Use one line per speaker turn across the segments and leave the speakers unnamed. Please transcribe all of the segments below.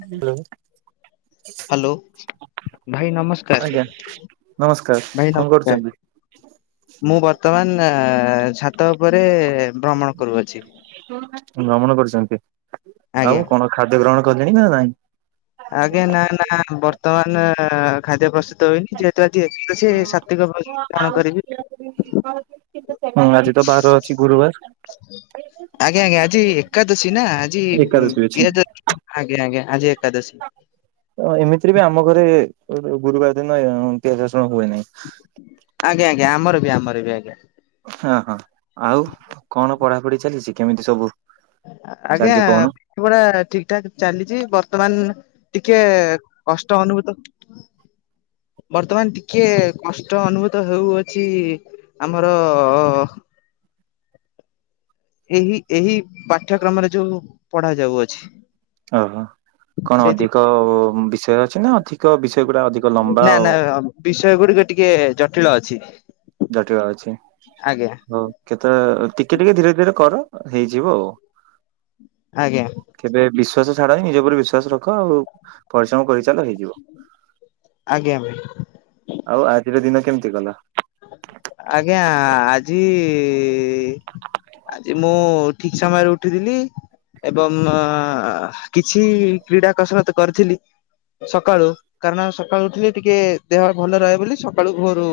Hello
hello ଭାଇ
ଆଜ୍ଞା
ନମସ୍କାର
ନମସ୍କାର
ଭାଇ
କଣ
ନମସ୍କାର
କରୁଛନ୍ତି?
ମୁଁ ବର୍ତ୍ତମାନ ଛାତ ଉପରେ ଭ୍ରମଣ କରୁଅଛି।
ଭ୍ରମଣ କରୁଛନ୍ତି
ଆଜ୍ଞା।
ଆଉ କଣ ଖାଦ୍ୟ ଗ୍ରହଣ କଲେଣି ନା ନାଇଁ?
ଆଜ୍ଞା ନା ନା ବର୍ତ୍ତମାନ ଖାଦ୍ୟ ପ୍ରସ୍ ଭୋଜନ ଗ୍ରହଣ କରିବି
ହୁଁ ଆଜି ବାର ଅଛି ଗୁରୁବାର।
ଆଜ୍ଞା ଆଜ୍ଞା ଆ ଜି ଏକାଦଶୀ ନା ଆଜି
ଏକାଦଶୀ ଅଛି।
ପିୟାଜ ରସୁଣ ଆଜ୍ଞା ଆଜ୍ଞା ଆଜି ଏକାଦଶୀ।
ଓ ଏମିତିରେ ବି ଆମ ଘରେ ଗୁରୁବାର ଦିନ ଅ ପିଆଜ ରସ୍ ଶୁଣ ହୁଏ ନାହିଁ।
ଆଜ୍ଞା ଆଜ୍ଞା ଆମର ଏ ବି ଆଜ୍ଞା।
ହଁ ହଁ ଆଉ କଣ ପଢାପଢି ଚାଲିଚି କେମିତି ସବୁ
ଆଜ୍ଞା
ଚାଲିଛି କହୁନ
ପାଠ ପଢ଼ା ଠିକ୍ ଠାକ୍ ଚାଲିଛି ବର୍ତ୍ତମାନ ଟିକେ କଷ୍ଟ ଅନୁଭୂତ ବର୍ତ୍ତମାନ ଟି କିଏ କଷ୍ଟ ଅନୁଭୂତ ହୋଉ ଅଛି ଆମର ଏହି ଏହି ପାଠ୍ୟକ୍ରମରେ ଯୋଉ ପଢା ଯାଉଅଛି।
ଓହୋ। କଣ
ସେଇଥି
ଅଧିକ ବିଷୟ ଅଛି ନା ଅଧିକ ବିଷୟ ଗୁଡା ଅଧିକ ଲମ୍ବା
ନା ନା
ଆଉ
ବିଷୟ ଗୁଡିକ ଟିକେ ଜଟିଳ ଅଛି।
ଟିକେ ଜଟିଳ ଅଛି
ଆଜ୍ଞା
ହୋଉ କେତେଳ ଟି ଟିକେ ଧୀରେ ଧୀରେ କର ହେଇଯିବ ଆଉ
ଆଜ୍ଞା।
କେବେ ବିଶ୍ ଶ୍ୱାସ ଛାଡ ହ ନିଜ ଉପରେ ବିଶ୍ଵାସ ରଖ ଆଉ ପରିଶ୍ରମ କରିଚାଲ ହେଇଯିବ।
ଆଜ୍ଞା ଭାଇ।
ଆଉ ଆଜିର ଦିନ କେମିତି ଗଲା?
ଆଜ୍ଞା ଆଜି ଆଜି ମୁଁ ଠିକ୍ ସମୟରେ ଉଠିଥିଲି ଏବଂ ଆ କିଛି କ୍ରୀଡା କଷରତ୍ କରିଥିଲି। ସକାଳୁ କାରଣ ସକାଳୁ ଉଠିଲେ ଟିକେ ଦେହ ଭଲ ରହେ ବୋଲି ସକାଳୁ ଭୋରୁ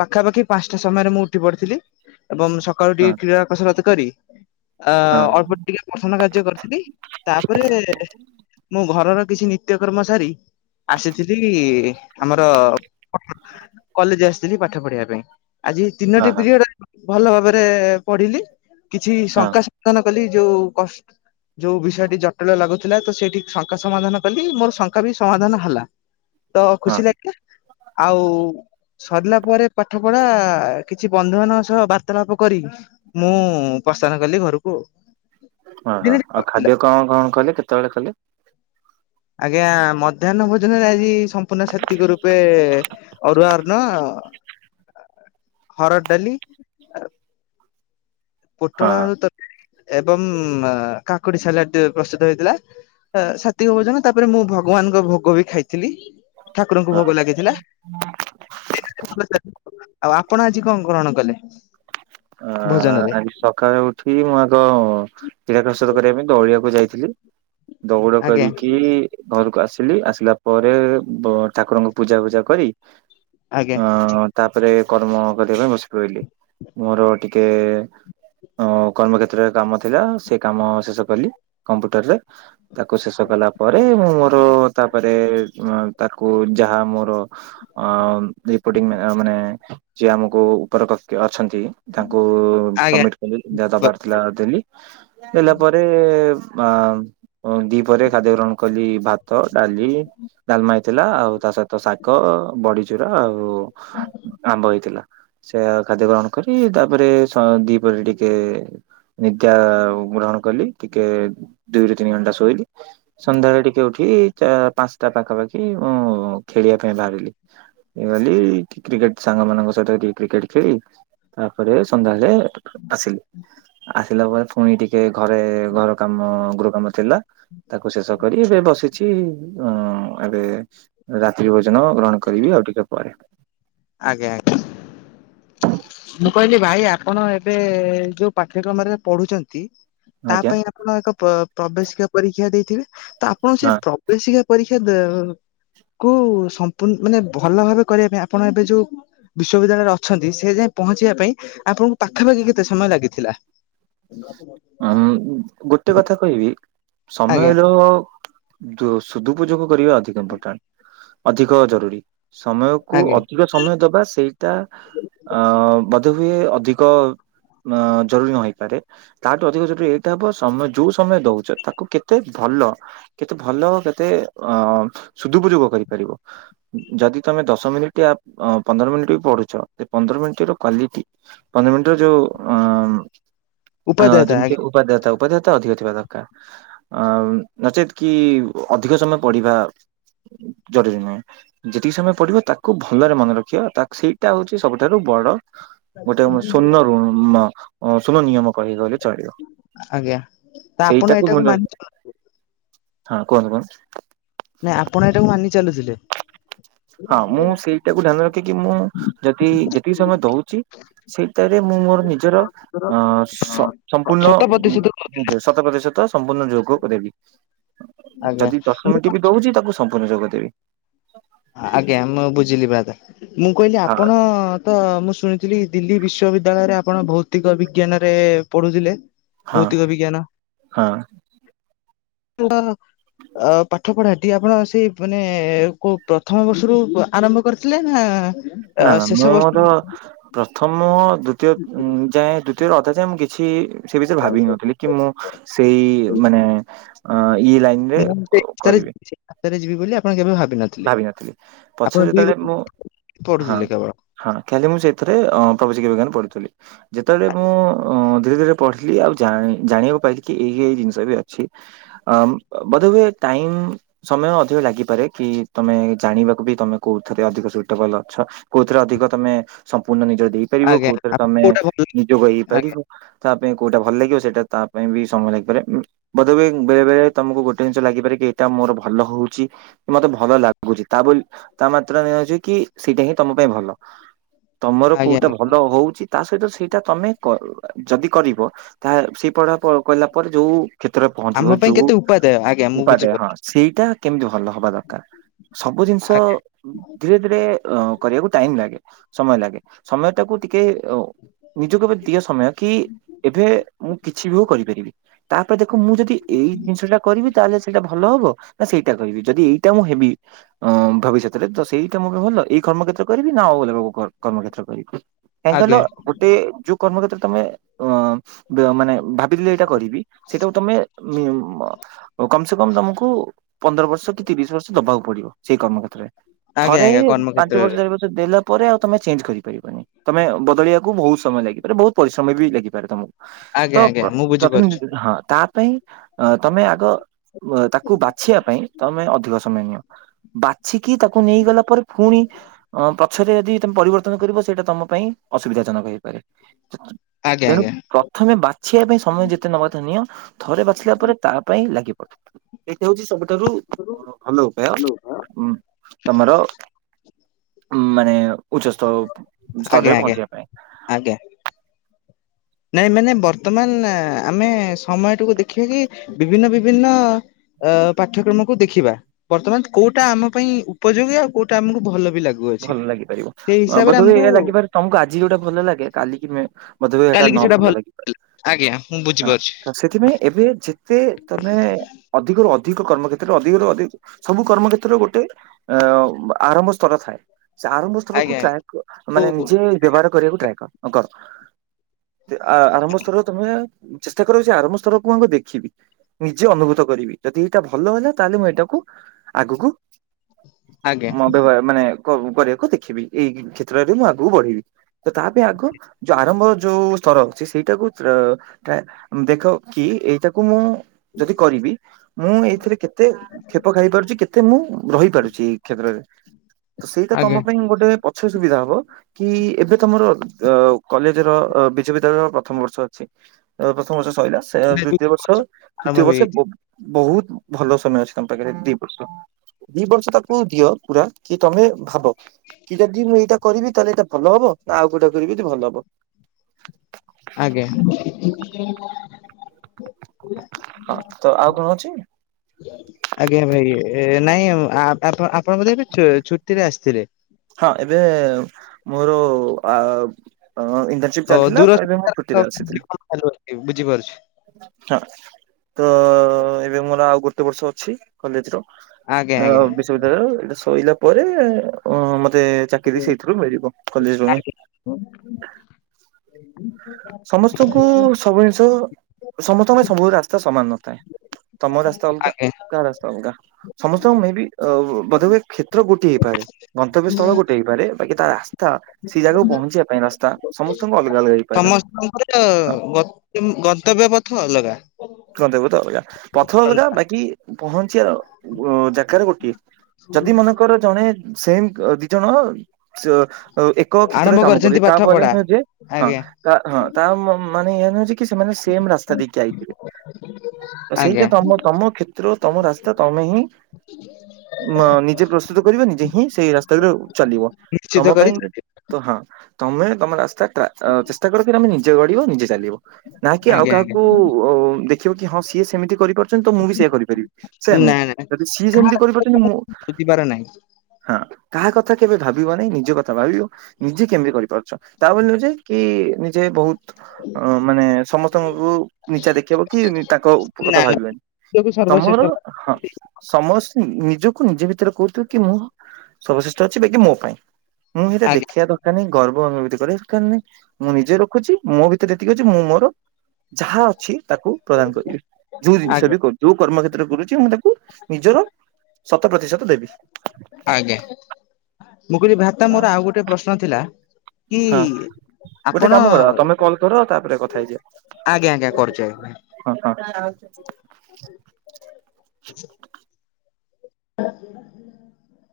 ପାଖାପାଖି ପାଞ୍ଚଟା ସମୟରେ ମୁଁ ଉଠି ପଡିଥିଲି ଏବଂ ସକାଳୁ
ହଁ
ଟିକେ କ୍ରୀଡ଼ା କସରତ କରି ଅ
ହଁ
ଅଳ୍ପ ଟିକେ ପ୍ରସନ୍ନ କାର୍ଯ୍ୟ କରିଥିଲି ତାପରେ ମୁଁ ଘରର କିଛି ନିତ୍ୟକର୍ମ ସାରି ଆସିଥିଲି ଆମର କଲେଜ ଆସି ପାଠ ପଢିବା ପାଇଁ। ଆଜି
ଅହ
ତିନୋଟି
ହଁ।
ପିରିୟଡ ଭଲ ଭାବରେ ପଢିଲି। କିଛି ଶଙ୍କା
ହଁ
ସାଧନ କଲି ଯୋଉ କଷ୍ଟ ଯୋଉ ବିଷୟଟି ଜଟିଳ ଲାଗୁଥିଲା ତ ସେଇଠି ଶଙ୍କା ସମାଧାନ କଲି ମୋର ଶଙ୍କା ବି ସମାଧାନ ହେଲା। ତ ଖୁସି ଲାଗିଲା। ଆଉ ସରିଲା ପରେ ପାଠ ପଢା କିଛି ବନ୍ଧୁ ମାନଙ୍କ ସହ ବାର୍ତ୍ତାଳାପ କରି ମୁଁ ଦାନ କଲି ଘରକୁ।
ଓହୋ
ଦିନଟି
ଆଉ
ଭଲ ଥିଲା।
ଖାଦ୍ୟ କଣ କଣ କଲେ କେତେବେଳେ କଲେ?
ଆଜ୍ଞା ମଧ୍ୟାହ୍ନ ଭୋଜନରେ ଆଜି ସମ୍ପୂର୍ଣ୍ଣ ସ୍ଵାତିକ ରୂପେ ଅରୁଆଅନ୍ନ। ହରଡ଼ ଡାଲି।
ହଁ
ପୋଟଳଆଳୁ ତ ଏବଂ କାକୁଡି ସାଲଡ଼ ଟିକେ ପ୍ରସ୍ତୁତ ହେଇଥିଲା। ସାତିିକ ଭୋଜନ ତାପରେ ମୁଁ ଭଗବାନଙ୍କ ଭୋଗ ବି ଖାଇଥିଲି। ଠାକୁରଙ୍କୁ
ହଁ।
ଭୋଗ ଲାଗିଥିଲା। ଆଉ ଆପଣ ଆଜି କଣ ଗ୍ରହଣ କଲେ?
ଅ
ଭୋଜନରେ?
ଆଜି ସକାଳେ ଉଠି ମୁଁ ଆଗ କ୍ରୀଡ଼ା କସରତ କରିବା ପାଇଁ ଦୌଡ଼ିଆକୁ ଯାଇଥିଲି। ଦୌଡ଼
ଆଜ୍ଞା
କରିକି ଘରକୁ ଆସି ଆ ଆସିଲା ପରେ ଠାକୁରଙ୍କୁ ପୂଜା ଫୂଜା କରି
ଆଜ୍ଞା
ଅ ତାପରେ କର୍ମ କରିବା ପାଇଁ ବସି ପଇଲି। ମୋର ଟିକେ ଅ କର୍ମ କେତ୍ରରେ କାମ ଥିଲା ସେ କାମ ଶେଷ କଲି କମ୍ପ୍ୟୁଟର ରେ ତାକୁ ଶେଷ କଲା ପରେ ମୁଁ ମୋର ତାପରେ ତାକୁ ଯାହା ମୋର ଆଁ ରିପୋର୍ଟିଙ୍ଗ ମେ-ମାନେ ଯିଏ ଆମକୁ ଉପର କକ୍ଷ ତାକୁ
ଆଜ୍ଞା
ସମିଟ୍ କଲି ଯହା
ଆଜ୍ଞା
ଦବାର ଥିଲା ଦେଲି ଦେଲା ପରେ ଆ ଦିପ୍ରହରେ ଖାଦ୍ୟ ଗ୍ରହଣ କଲି ଭାତ, ଡାଲି ଡାଲମା ହେଇଥିଲା ଆଉ ତା ସହିତ ଶାଗ, ବଡିଚୁରା ଆଉ ଆମ୍ବ ହେଇଥିଲା ସେ ଖାଦ୍ୟ ଗ୍ରହଣ କରି ତାପରେ ଶ୍ ଦିପହରେ ଟିକେ ନିଦ୍ୟା ଗ୍ରହଣ କଲି ଟିକେ ଦୁଇରୁ ତିନି ଘଣ୍ଟା ଶୋଇଲି। ସନ୍ଧ୍ୟାଳେ ଟିକେ ଉଠି ଏଇ ଚା ପାଞ୍ଚଟା ପାଖାପାଖି ମୁଁ ଖେଳିବା ପାଇଁ ବାହାରିଲି। ଏଇ ଗଲି କ୍ରିକେଟ ସାଙ୍ଗ ମାନଙ୍କ ସହିତ ଟିକେ କ୍ରିକେଟ ଖେଳି ତାପରେ ସନ୍ଧ୍ୟାବେଳେ ଆସିଲି। ଆସିଲା ପରେ ଫୁଣି ଟିକେ ଘରେ ଘର କାମ ଗ୍ରୁପ୍ କାମ କମ ଥିଲା ତାକୁ ଶେଷ କରି ଏବେ ବସିଛି ଅ ଏବେ ରାତିି ବସି ମ ଗ୍ରହଣ କରିବି ଆଉ ଟିକେ ପରେ।
ଆଜ୍ଞା ଆଜ୍ଞା। ମୁଁ କହିଲି ଭାଇ ଆପଣ ଏବେ ଯୋଉ ପାଠ୍ୟକ୍ରମରେ ପଢୁଚନ୍ତି ତା
ଆଜ୍ଞା
ପାଇଁ ଆପଣ ଏକ ପ-ପ୍ରବେଶିକା ପରୀକ୍ଷା ଦେଇଥିବେ। ତ ଆପଣ ସେ
ହଁ
ପ୍ରବେଶିକା ପରୀକ୍ଷା ଦେଉ କୁ ସମ୍ପୂର୍ଣ ମାନେ ଭଲ ଭାବେ କରିବା ପାଇଁ ଆପଣ ଏବେ ଯୋଉ ବିଶ୍ବିଦ୍ୟାଳୟରେ ଅଛନ୍ତି ସେ ଯାଏ ପହଞ୍ଚିବା ପାଇଁ ଆପଣଙ୍କୁ ପାଖାପାଖି କେତେ ସମୟ ଲାଗିଥିଲା?
ଉଁ ଗୋଟେ କଥା କହିବି
ଆଜ୍ଞା
ସମୟର ଦୋ ସୁଦୁପଯୋଗ କରିବା ଅଧିକ ଇମ୍ପୋର୍ଟାଣ୍ଟ ଅଧିକ ଜରୁରୀ। ସମୟକୁୁ
ଆଜ୍ଞା
ଅଧିକ ସମୟ ଦବା ସେଇଟା ଅ ବୋଧ ହୁଏ ଅଧିକ ଜରୁରୀ ନ ହେଇପାରେ ତାଠୁ ଅଧିକ ଜରୁରୀ ଏଇଟା ହବ ସମୟ ଯୋଉ ସମୟ ଦଉଚ ତାକୁ କେତେ ଭଲ କେତେ ଭଲ କେତେ ଅ ସୁଦୁପଯୋଗ କରିପାରିବ ଯଦି ତମେ ଦଶ ମିନିଟିଆ ପନ୍ଦର ମିନିଟ ପଢୁଛ ପନ୍ଦର ମିନିଟ ର କ୍ଵାଲିଟି ପନ୍ଦର ମିନିଟ ଯୋଉ ଅ ଅ
ଉପାଧ୍ୟାୟତା
ଯେମିତି
ଆଜ୍ଞା
ଉପାଦେୟତା ଉପାଧେୟତା ଅଧିକ ଥିବା ଦରକାର ଆଉ ନଚେତ୍ କି ଅଧିକ ସମୟ ପଢିବା। ଜରୁରୀ ନୁହେଁ ଯେତିକି ସମୟ ପଢିବ ତାକୁ ଭଲରେ ମନେ ରଖିବା ତା ସେଇଟା ହଉଚି ସବୁଠାରୁ ବଡ ଗୋଟେ ସ୍ୱର୍ଣ୍ ଋନ ସ୍ୱର୍ଣ୍ଣ ନିୟମ କହିଗଲେ ଚଳିବ
ଆଜ୍ଞା ତ ଆପଣ
ସେଇଟାକୁ
ଏଇଟାକୁ
ମୁଣ୍ଡ
ମାନି
ହଁ କୁହନ୍ତୁ କୁହନ୍ତୁ।
ନାଇଁ ଆପଣ ଏଇଟାକୁ ମାନି ଚାଲୁଥୁଲେ?
ହଁ ମୁଁ ସେଇଟାକୁ ଧ୍ୟାନ ରଖିକି ମୁଁ ଯଦି ଯେତିକି ସମୟ ଦଉଚି ସେଇ ତାରେ ମୁଁ ମୋର ନିଜର ଅ ସ-ସମ୍ପୂର୍ଣ୍ଣ
ଶତ ପ୍ରତିଶତ
ନିଜ ଶତ ପ୍ରତିଶତ ସମ୍ପୂର୍ଣ୍ଣ ଯୋଗ ଦେବି
ଆଜ୍ଞା
ଯଦି ଦଶ
ମୁଁ
ମିନିଟ୍ ବି ଦଉଚି ତାକୁ ସମ୍ପୂର୍ଣ୍ଣ ଯୋଗ ଦେବି।
ଆଜ୍ଞା ମୁଁ ବୁଝିଲି ବାଦ ମୁଁ କହିଲି
ହଁ
ଆପଣ ତ ମୁଁ ଶୁଣିଥିଲି ଦିଲ୍ଲୀ ବିଶ୍ୱବିଦ୍ୟାଳୟରେ ଆପଣ ଭୌତିକ ବିଜ୍ଞାନ ରେ ପଢୁଥିଲେ?
ହଁ
ଭୌତିକ ବିଜ୍ଞାନ
ହଁ
[unintelligible] ଅ ପାଠ ପଢା ଟି ଆପଣ ସେଇ ମାନେ କୋଉ ପ୍ରଥମ ବର୍ଷରୁ ଆରମ୍ଭ କରିଥିଲେ ନା
ନା ନା
ଶେଷ
ମୁଁ
ବର୍ଷ
ମୋର ପ୍ରଥମ ଦ୍ଵିତୀୟ ଯାଏ ଦ୍ଵିତୀୟରେ ଅଧାଯାଏ ମୁଁ କିଛି ସେ ବିଷୟରେ ଭାବି ନଥିଲି କି ମୁଁ ସେଇ ମାନେ ଅ ଇ ଲାଇନ ରେ
ମୁଁ ସେଇ ରାସ୍ତାରେ
କରିବେ
ଯିବି ସେଇ ରାସ୍ତାରେ ଯିବି ବୋଲି ଆପଣ କେବେ ଭା
ଭାବିନଥିଲି ପଛରେ ଯେତେବେଳେ ମୁଁ ହଁ
ପଢୁଥିଲେ କେବଳ
ହଁ ଖାଲି ମୁଁ ସେଥିରେ ପ୍ରବେଶିକ ବିଜ୍ଞାନ ପ ଥୁଲି ଯେତେବେଳେ ମୁଁ ଧୀରେ ଧୀରେ ପଢିଲି ଆଉ ଜାଣି ଜାଣିବାକୁ ପାଇଲି କି ଏଇ ଏଇ ଜିନିଷ ଏବେ ଅଛି ବୋଧ ହୁଏ ଟାଇମ ସମୟ ଅଧିକ ଲାଗିପାରେ କି ତମେ ଜାଣିବାକୁ ବି ତମେ କୋଉଥିରେ ଅଧିକ ସୁଇଟେବୁଲ ଅଛ କୋଉଥିରେ ଅଧିକ ତମେ ସମ୍ପୂର୍ଣ୍ଣ ନିଜ ଦେଇପାରିବ
ଆଜ୍ଞା
କୋଉଥିରେ
ଆପଣ
ତମେ
କୋଉଟା ଭଲ ଲାଗେ?
ନିଜକୁ
ଆଜ୍ଞା
ହେଇପାରିବ ତା ପାଇଁ କୋଉଟା ଭଲ ଲାଗିବ ସେଇଟା ତା ପାଇଁ ବି ସମୟ ଲାଗିପାରେ ବଧ ହୁଏ ବେଳେ ବେଳେ ତମକୁ ଗୋଟେ ଜିନିଷ ଲାଗିପାରେ କି ମୋର ଭଲ ହଉଚି କି ମତେ ଭଲ ଭଲ ଲାଗୁଚି ତା ବୋଲି ତା ମାତ୍ରା ନେଇ ଯାଉଚି କି ସେଇଟା ହିଁ ତମ ପାଇଁ ଭଲ। ତମର
ଆଜ୍ଞା।
କୋଉଟା
ଆଜ୍ଞା।
ଭଲ ହଉଚି? ତା ସହିତ ସେଇଟା ତମେ କ ଯଦି କରିବ ତା ସେପଢା ପ କହିଲା ପରେ ଯୋଉ କ୍ଷେତ୍ରରେ ପହଞ୍ଚିବ
ଆମ ପାଇଁ
ଯୋଉ
କେତେ ଉପାଦାୟ ଆଜ୍ଞା ମୁଁ
ଉପାଦେୟ ହଁ
ବୁଝିପାରୁଛି
ସେଇଟା କେମିତି ଭଲ ହବା ଦରକାର ସବୁ ଜିନିଷ
ଆଜ୍ଞା
ଧୀରେ ଧୀରେ ଅ କରିବାକୁ ଟାଇମ ଲାଗେ ସମୟ ଲାଗେ ସମୟ ଟାକୁ ଟିକେ ନିଜକୁ ଏବେ ଦିଅ ସମୟ କି ଏବେ ମୁଁ କିଛି ବି ହଉ କରିପାରିବି ତାପରେ ଦେ ଖ ମୁଁ ଯଦି ଏଇ ଜିନିଷ ଟା କରିବି ତାହେଲେ ସେଇଟା ଭଲ ହବ ନା ସେଇଟା କରିବି ଯଦି ଏଇ ଟା ମୁଁ ହେବି ଅଁ ଭବିଷ୍ୟତରେ ତ ସେଇଟା ମୋ ପାଇଁ ଭଲ ଏଇ କର୍ମକ୍ଷେତ୍ର କରିବି ନା ଆଉ ଅଲଗା କୋଉ କର୍ମ କ୍ଷେତ୍ର କାରିବି କାଇଁ କଇଲା
ଆଜ୍ଞା
ଗୋଟେ ଯୋଉ କର୍ମ କେତ୍ରରେ ତମେ ଅ ମାନେ ଭା ଏଇଟା କରିବି ସେଇଟାକୁ ତମେ ମୁ ମ କମ୍ ସେ କମ୍ ତମକୁ ପନ୍ଦର ବର୍ଷ କି ର୍ ଦବାକୁ ପଡିବ ସେଇ କର୍ମ କ୍ଷେତ୍ରରେ
ଆଜ୍ଞା
ଥରେ
ଆଜ୍ଞା
ପାଞ୍ଚ ବର୍ଷ
କର୍ମକ୍ଷେତ୍ରରେ।
ଚାରି ବର୍ଷ ଦେଲା ପରେ ଆଉ ତମେ ଚେଞ୍ଚ କରିପାରିବନି ତମେ ବଦଳିବାକୁ ବହୁତ ସମୟ ଲାଗିପାରେ ବହୁତ ପରିଶ୍ରମ ବି ଲାଗିପାରେ ତମକୁ। ତ
ଆଜ୍ଞା ଆଜ୍ଞା ମୁଁ
ପ୍ରଥମେ
ବୁଝିପାରୁଛି
ହଁ ତା ପାଇଁ ତମେ ଆଗ ତାକୁ ବାଛିବା ପାଇଁ ତମେ ଅଧିକ ସମୟ ନିଅ ବାଛିକି ତାକୁ ନେଇଗଲା ପରେ ପୁଣି ଅ ପଛରେ ଯଦି ତମେ ପରିବର୍ତ୍ତନ କରିବ ସେଇଟା ତମ ପାଇଁ ଅସୁବିଧା ଜନକ ହେଇପାରେ।
ଆଜ୍ଞା
ତେଣୁ
ଆଜ୍ଞା
ପ୍ରଥମେ ବାଛିବା ପାଇଁ ସମୟ ଯେତେ ନବା କଥା ନିଅ ଥରେ ବାଛିଲା ପରେ ତା ପାଇଁ ଲାଗି ପଡଥିଲା ସେଇଠା ହଉଛି ସବୁଠାରୁ ହ ଭଲ ଉପାୟ ଉ ତମର ମାନେ ଉଚ୍ଚସ୍ତ
ଆଜ୍ଞା
ସ୍ତରରେ
ଆଜ୍ଞା
ପହଞ୍ଚିବା
ଆଜ୍ଞା।
ପାଇଁ
ନାଇଁ ମାନେ ବର୍ତ୍ତମାନ ଆମେ ସମୟଟିକୁ ଦେଖିବା କି ବିଭିନ୍ନ ବିଭିନ୍ନ ଅ ପାଠ୍ୟକ୍ରମକୁ ଦେଖିବା ବର୍ତ୍ତମାନ କୋଉଟା ଆମ ପାଇଁ ଉପଯୋଗୀ ଆଉ କୋଉଟା ଆମକୁ ଭଲ ବି ଲାଗୁଅଛି
ଭଲ
ସେଇ
ଲାଗିପାରିବ
ହିସାବରେ
ବୋଧେ
ଆମକୁ
ଏ ଲାଗିପାରେ ତମକୁ ଆଜି ଯୋଉଟା ଭଲ ଲାଗେ କାଲିକି ତେବେ ଏଟା
କାଲି
ନ
କିଛିଟା
ଭଲ ଲାଗିପାରେ
ଆଜ୍ଞା ମୁଁ
ହଁ
ବୁଝିପାରୁଛି
ତ ସେଥିପାଇଁ ଏବେ ଯେତେ ତମେ ଅଧିକରୁ ଅଧିକ ଅଧିକ କର୍ମ କ୍ଷେତ୍ର ରେ ଅଧିକରୁ ଅଧିକ ସବୁ କର୍ମ କ୍ଷେତ୍ର ରେ ଗୋଟେ ଅ ଆରମ୍ଭ ସ୍ତର ଥାଏ। ସେ ଆରମ୍ଭ ସ୍ଥଳକୁ
ଆଜ୍ଞା।
ଟ୍ରାଏ
ଓ
ମାନେ ନିଜେ ବ୍ୟବହାର କରିବାକୁ ଟ୍ରାଏ କର କର। ଆରମ୍ଭ ସ୍ତର ତମେ ଚେଷ୍ଟା କର ସେ ଆରମ୍ଭ ସ୍ତର ମୁ ଆଙ୍କୁ ଦେଖିବି ନିଜେ ଅନୁଭୂତ କରିବି ଯଦି ଏଇଟା ଭଲ ହେଲା ତାହେଲେ ମୁଁ ଏଇଟାକୁ ଆଗକୁ
ଆଜ୍ଞା
ମ ବ୍ୟବହାର ମାନେ କରିବାକୁ ଦେଖିବି ଏଇ କ୍ଷେତ୍ରରେ ମୁଁ ଆଗକୁ ବଢ଼ିବି ତ ତାପ ଆଗ ଯୋଉ ଆରମ୍ଭ ଯୋଉ ର ଅଛି ସେଇଟାକୁ ଦେଖ କି ଏଇଟାକୁ ମୁଁ ଯଦି କରିବି ମୁଁ ଏଇଥିରେ କେତେ କ୍ଷେପ ଖାଇପାରୁଛି କେତେ ମୁଁ ରହିପାରୁଛି ଏଇ କ୍ଷେତ୍ରରେ ତ ସେଇଟା
ଆଜ୍ଞା
ତମ ପାଇଁ ଗୋଟେ ପଛ ସୁବିଧା ହଉ କି ଏବେ ତମର କଲେଜ ର ବିଶ୍ୱବିଦ୍ୟାଳୟର ପ୍ରଥମ ବର୍ଷ ଅଛି ପ୍ରଥମ ବର୍ଷ। ଶଇିଲ ସେ ଦ୍ୱିତୀୟ ବର୍ଷ
ଆରମ୍ଭ
ଦ୍ୱିତୀୟ ବର୍ଷ
ହେଇଯାଇଛି।
ବହୁତ ଭଲ ସମୟ ଅଛି ତମ ପାଖରେ ଦି ବର୍ଷ ଦି ବର୍ଷ ତାକୁ ଦିଅ ପୁରା କି ତମେ ଭାବ କିଟାଦିନ ଏଇଟା କରିବି ତାହେଲେ ଏଇଟା ଭଲ ହବ ନା ଆଉ କୋଉଟା କରିବି ଭଲ ହବ।
ଆଜ୍ଞା।
ହଁ ତ ଆଉ କଣ ଅଛି
ଆଜ୍ଞା ଭାଇ ଇ ନାଇଁ ଆପଣ ବୋଧେ ଏବେ ଛୁଟି ରେ ଆସିଥିଲେ।
ହଁ ଏବେ ମୋର ଆ ଇଣ୍ଟରସିପ
ଓ
ଚାଲିଥିଲା
ଦୂର
ତ ଏବେ ମୁଁ
ବୁଝିପାରୁଛି
ଛୁଟିରେ ଆସିଥିଲି। ହଁ ତ ଏବେ ମୋର ଆଉ ଗୋଟେ ବର୍ଷ ଅଛି କଲେଜ୍ ର
ଆଜ୍ଞା
ଅ
ଆଜ୍ଞା
ବିଶ୍ୱବିଦ୍ୟାଳୟ ଏଇଟା ଶଇଲା ପରେ ଅ ମତେ ଦେ ଚାକିରି ସେଇଥିରୁ ମିଲିବ କଲେଜ୍ ରୁ ହିଁ। ସମସ୍ତଙ୍କୁ ସବୁ ଜିନିଷ ସମସ୍ତଙ୍କ ପାଇଁ ସୁବୁ ବେଳେ ରାସ୍ତା ସମାନ ନଥାଏ। ତମ ରାସ୍ତା ଅଲଗା
ଆଜ୍ଞା
କାହା ରାସ୍ତା ଅଲଗା ସମସ୍ତଙ୍କୁ ମେବି ବଧହୁଏ କ୍ଷେତ୍ର ଗୋଟିଏ ହେଇପାରେ। ଗନ୍ତବ୍ୟ ସ୍ଥଳ ଗୋଟେ ହେଇପାରେ ବାକି ତା ରାସ୍ତା ସେଇ ଜାଗାକୁ ପହଞ୍ଚିବା ପାଇଁ ରାସ୍ତା ସମସ୍ତଙ୍କୁ ହେଇ ପାରିଲା
ତାଙ୍କରତ ଗତ୍ୟମ୍ ଗତବ୍ୟ ପଥ ଅଲଗା।
କ ଦେହୁ ତ ଅଲଗା ପଥର ଅଲଗା ବାକି ପହଁଞ୍ଚିବାର ଜାଗାରେ ଗୋଟିଏ ଯଦି ମନେଙ୍କର ଜଣେ ସେମ୍ ଦି ଜଣ ଏକ
ଆରମ୍ଭ
କ୍ଷେତ୍ରରେ କାମ
କରିଛନ୍ତି
କରିବେ
ପାଠ
ତାପ
ପଢା
ଯେ ହଁ
ଆଜ୍ଞା
ହଁ ତା ମାନ ଏଇଆ ନୁହଁ ଯେ କି ସେମାନେ ସେମ୍ ରାସ୍ତା ଦେଇକି ଆଇବେ। ତ
ଆଜ୍ଞା
ସେଇଟା ତମ ତମ କ୍ଷେତ୍ର ତମ ରାସ୍ତା ତମେ ହିଁ ନିଜେ ପ୍ରସ୍ତୁତ କରିବ ନିଜେ ହିଁ ସେଇ ରାସ୍ତା ଚାଲିବ
ନିଶ୍ଚିତ
ତମ
କରି
ପାଇଁ
ଆଜ୍ଞା
ତ ହଁ। ତମେ ତମ ରାସ୍ତା ଟ୍ରା ଚେଷ୍ଟା କରିକି ତମେ ନିଜେ ଗଡିବ ନିଜେ ଚାଲିବ। ନା କି ଆଉ
ଆଜ୍ଞା
କାହାକୁ ଅ ଦେଖିବ କି ହଁ ସିଏ ସେମିତି କରିପାରୁ ତ ମୁଁ ବି ସେଏଁ କରିପାରିବି ସେ ନୁହଁ
ନା ନା
ଯଦି ସିଏ ସେମିତି କରିପାରୁଛନ୍ତି ମୁଁ
ବୁଝିବାର ନାହିଁ
ହଁ। କାହା କଥା କେବେ ଭାବିବ ନାହିଁ ନିଜ କଥା ଭାବିବ ନିଜେ କେମିତି କରିପାରୁଛ ତାବୋଲି ନୁହଁ ଯେ କି ନିଜେ ବହୁତ ଅ ମାନେ ସମସ୍ତଙ୍କୁ ନିଚା ଦେଖିବାକୁ ତାଙ୍କ
ନା
କଥା
ନା
ଭାବିବାନି ତମର
ସର୍ବଶ୍ରେଷ୍ଠ
ହଁ ସମେସ୍ତେ ମି ନିଜକୁ ନିଜେ ଭିତରେ କହୁଥିବ କି ମୁଁ ସବଶ୍ରେଷ୍ଠ ଅଛି ବାକି ମୋ ପାଇଁ ମୁଁ ସେଇଟା
ଆଜ୍ଞା
ଦେଖିବା ଦରକାର ନାହିଁ। ଗର୍ବ ଆମ ଭିତରେ କରିବା ଦରକାର ନାହିଁ ମୁଁ ନିଜେ ରଖୁଚି ମୋ ଭିତରେ ଯେତିକି ଅଛି ମୁଁ ମୋର ଯାହା ଅଛି ତାକୁ ପ୍ରଦାନ କରିବେ ଯୋଉ ଜିନିଷ
ଆଜ୍ଞା
ବି ଯୋଉ କର୍ମ କେତ୍ରରେ କରୁଚି ମୁଁ ତାକୁ କୁ ନିଜର ଶତ ପ୍ରତିଶତ ଦେବି।
ଆଜ୍ଞା ମୁଁ କିହିଲି ଭ୍ରାତା ମୋର ଆଉ ଗୋଟେ ପ୍ରଶ୍ନ ଥିଲା କି
ହଁ ଗୋଟେ
ଆପଣ
କାମ କର ତମେ କଲ୍ କର ତାପରେ କଥା ହେଇଯିବା।
ଆଜ୍ଞା ଆଜ୍ଞା କରୁଚି ଆଜ୍ଞା ଭାଇ।
[inaudible]
ଆ